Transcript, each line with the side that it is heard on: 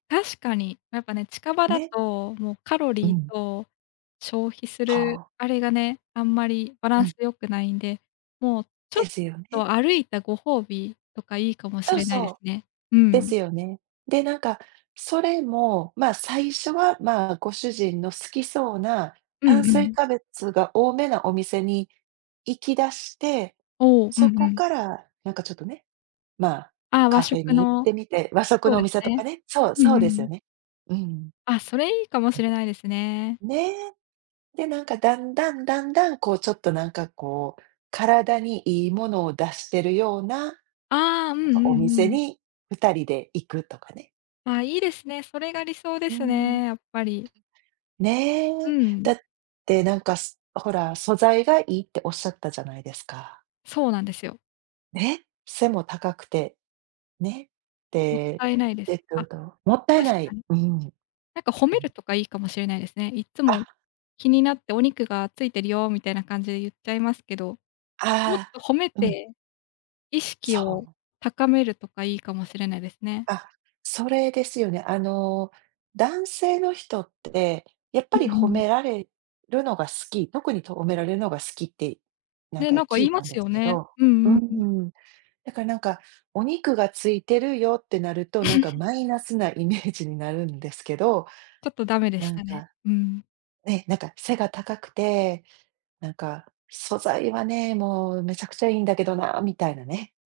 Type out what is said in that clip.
left: 確かに、なんかね、近場だ
right: ね。
left: と、もうカロ
right: う
left: リー
right: ん。
left: と、消費す
right: は
left: る
right: あ。
left: あれがね、あんまりバラ
right: う
left: ンス
right: ん。
left: 良くないんで、もう、ちょ
right: で
left: っ
right: すよね。
left: と歩いたご褒美とか、いいかもし
right: そう
left: れないで
right: そ
left: す
right: う。
left: ね。う
right: で
left: ん。
right: すよね。で、なんか、それも、ま、最初は、ま、ご主人の好きそうな、
left: う
right: 炭
left: んう
right: 水
left: ん。
right: 化物が多めなお店に行きだして、
left: お、うんう
right: そこ
left: ん。
right: から、なんかちょっとね、ま、
left: ああ、和
right: カフェ
left: 食
right: に行っ
left: の。
right: てみて、和食
left: そう
right: のお
left: です
right: 店と
left: ね。
right: かねそう、
left: うん
right: そう
left: う
right: ですよ
left: ん。
right: ね。うん。
left: あ、それいいかも
right: う
left: し
right: ん。
left: れないですね。
right: ね。で、なんかだんだんだんだん、こうちょっとなんかこう、体にいいものを出してるような、
left: ああ、うんう
right: なんか
left: ん
right: お店
left: うん。
right: に2人で行くとかね。
left: あ、いいですね。それが理想で
right: う
left: す
right: ん。
left: ね、やっぱり。う
right: ね。だ
left: ん。
right: ってなんか、す、ほら、素材がいいって仰ったじゃないですか。
left: そうなんですよ。
right: ね、背も高くて、ね、
left: もっ
right: で、
left: たいないで
right: え
left: す。
right: っ
left: あ、
right: と、どうもったい
left: 確
right: な
left: か
right: い、
left: に。
right: うん。
left: なんか褒
right: う
left: め
right: ん。
left: るとかいいかもしれないですね。いっつも
right: あ
left: 気になって、お肉がついてるよみたいな感じで言っちゃいますけど、もっ
right: あ
left: と褒め
right: あ、うん。
left: て、意
right: そ
left: 識を
right: う。
left: 高めるとかいいかもしれないですね。
right: あ、それですよね。あの、男性の人って、やっ
left: う
right: ぱり
left: んう
right: 褒
left: ん。
right: められるのが好き、特にと褒められるのが好きって、なん
left: ね、
right: か
left: なんか
right: 聞
left: 言
right: い
left: いま
right: たん
left: す
right: です
left: よ
right: け
left: ね。
right: ど、
left: う
right: うー
left: んうんうん。
right: ん。だからなんか、お肉がついてるよってなると、なんか マイナスなイメージになるんですけど。
left: ちょっとダメでし
right: なん
left: たね。
right: か、
left: うん。
right: ね、なんか背が高くて、なんか素材はね、もうめちゃくちゃいいんだけどな、みたいなね。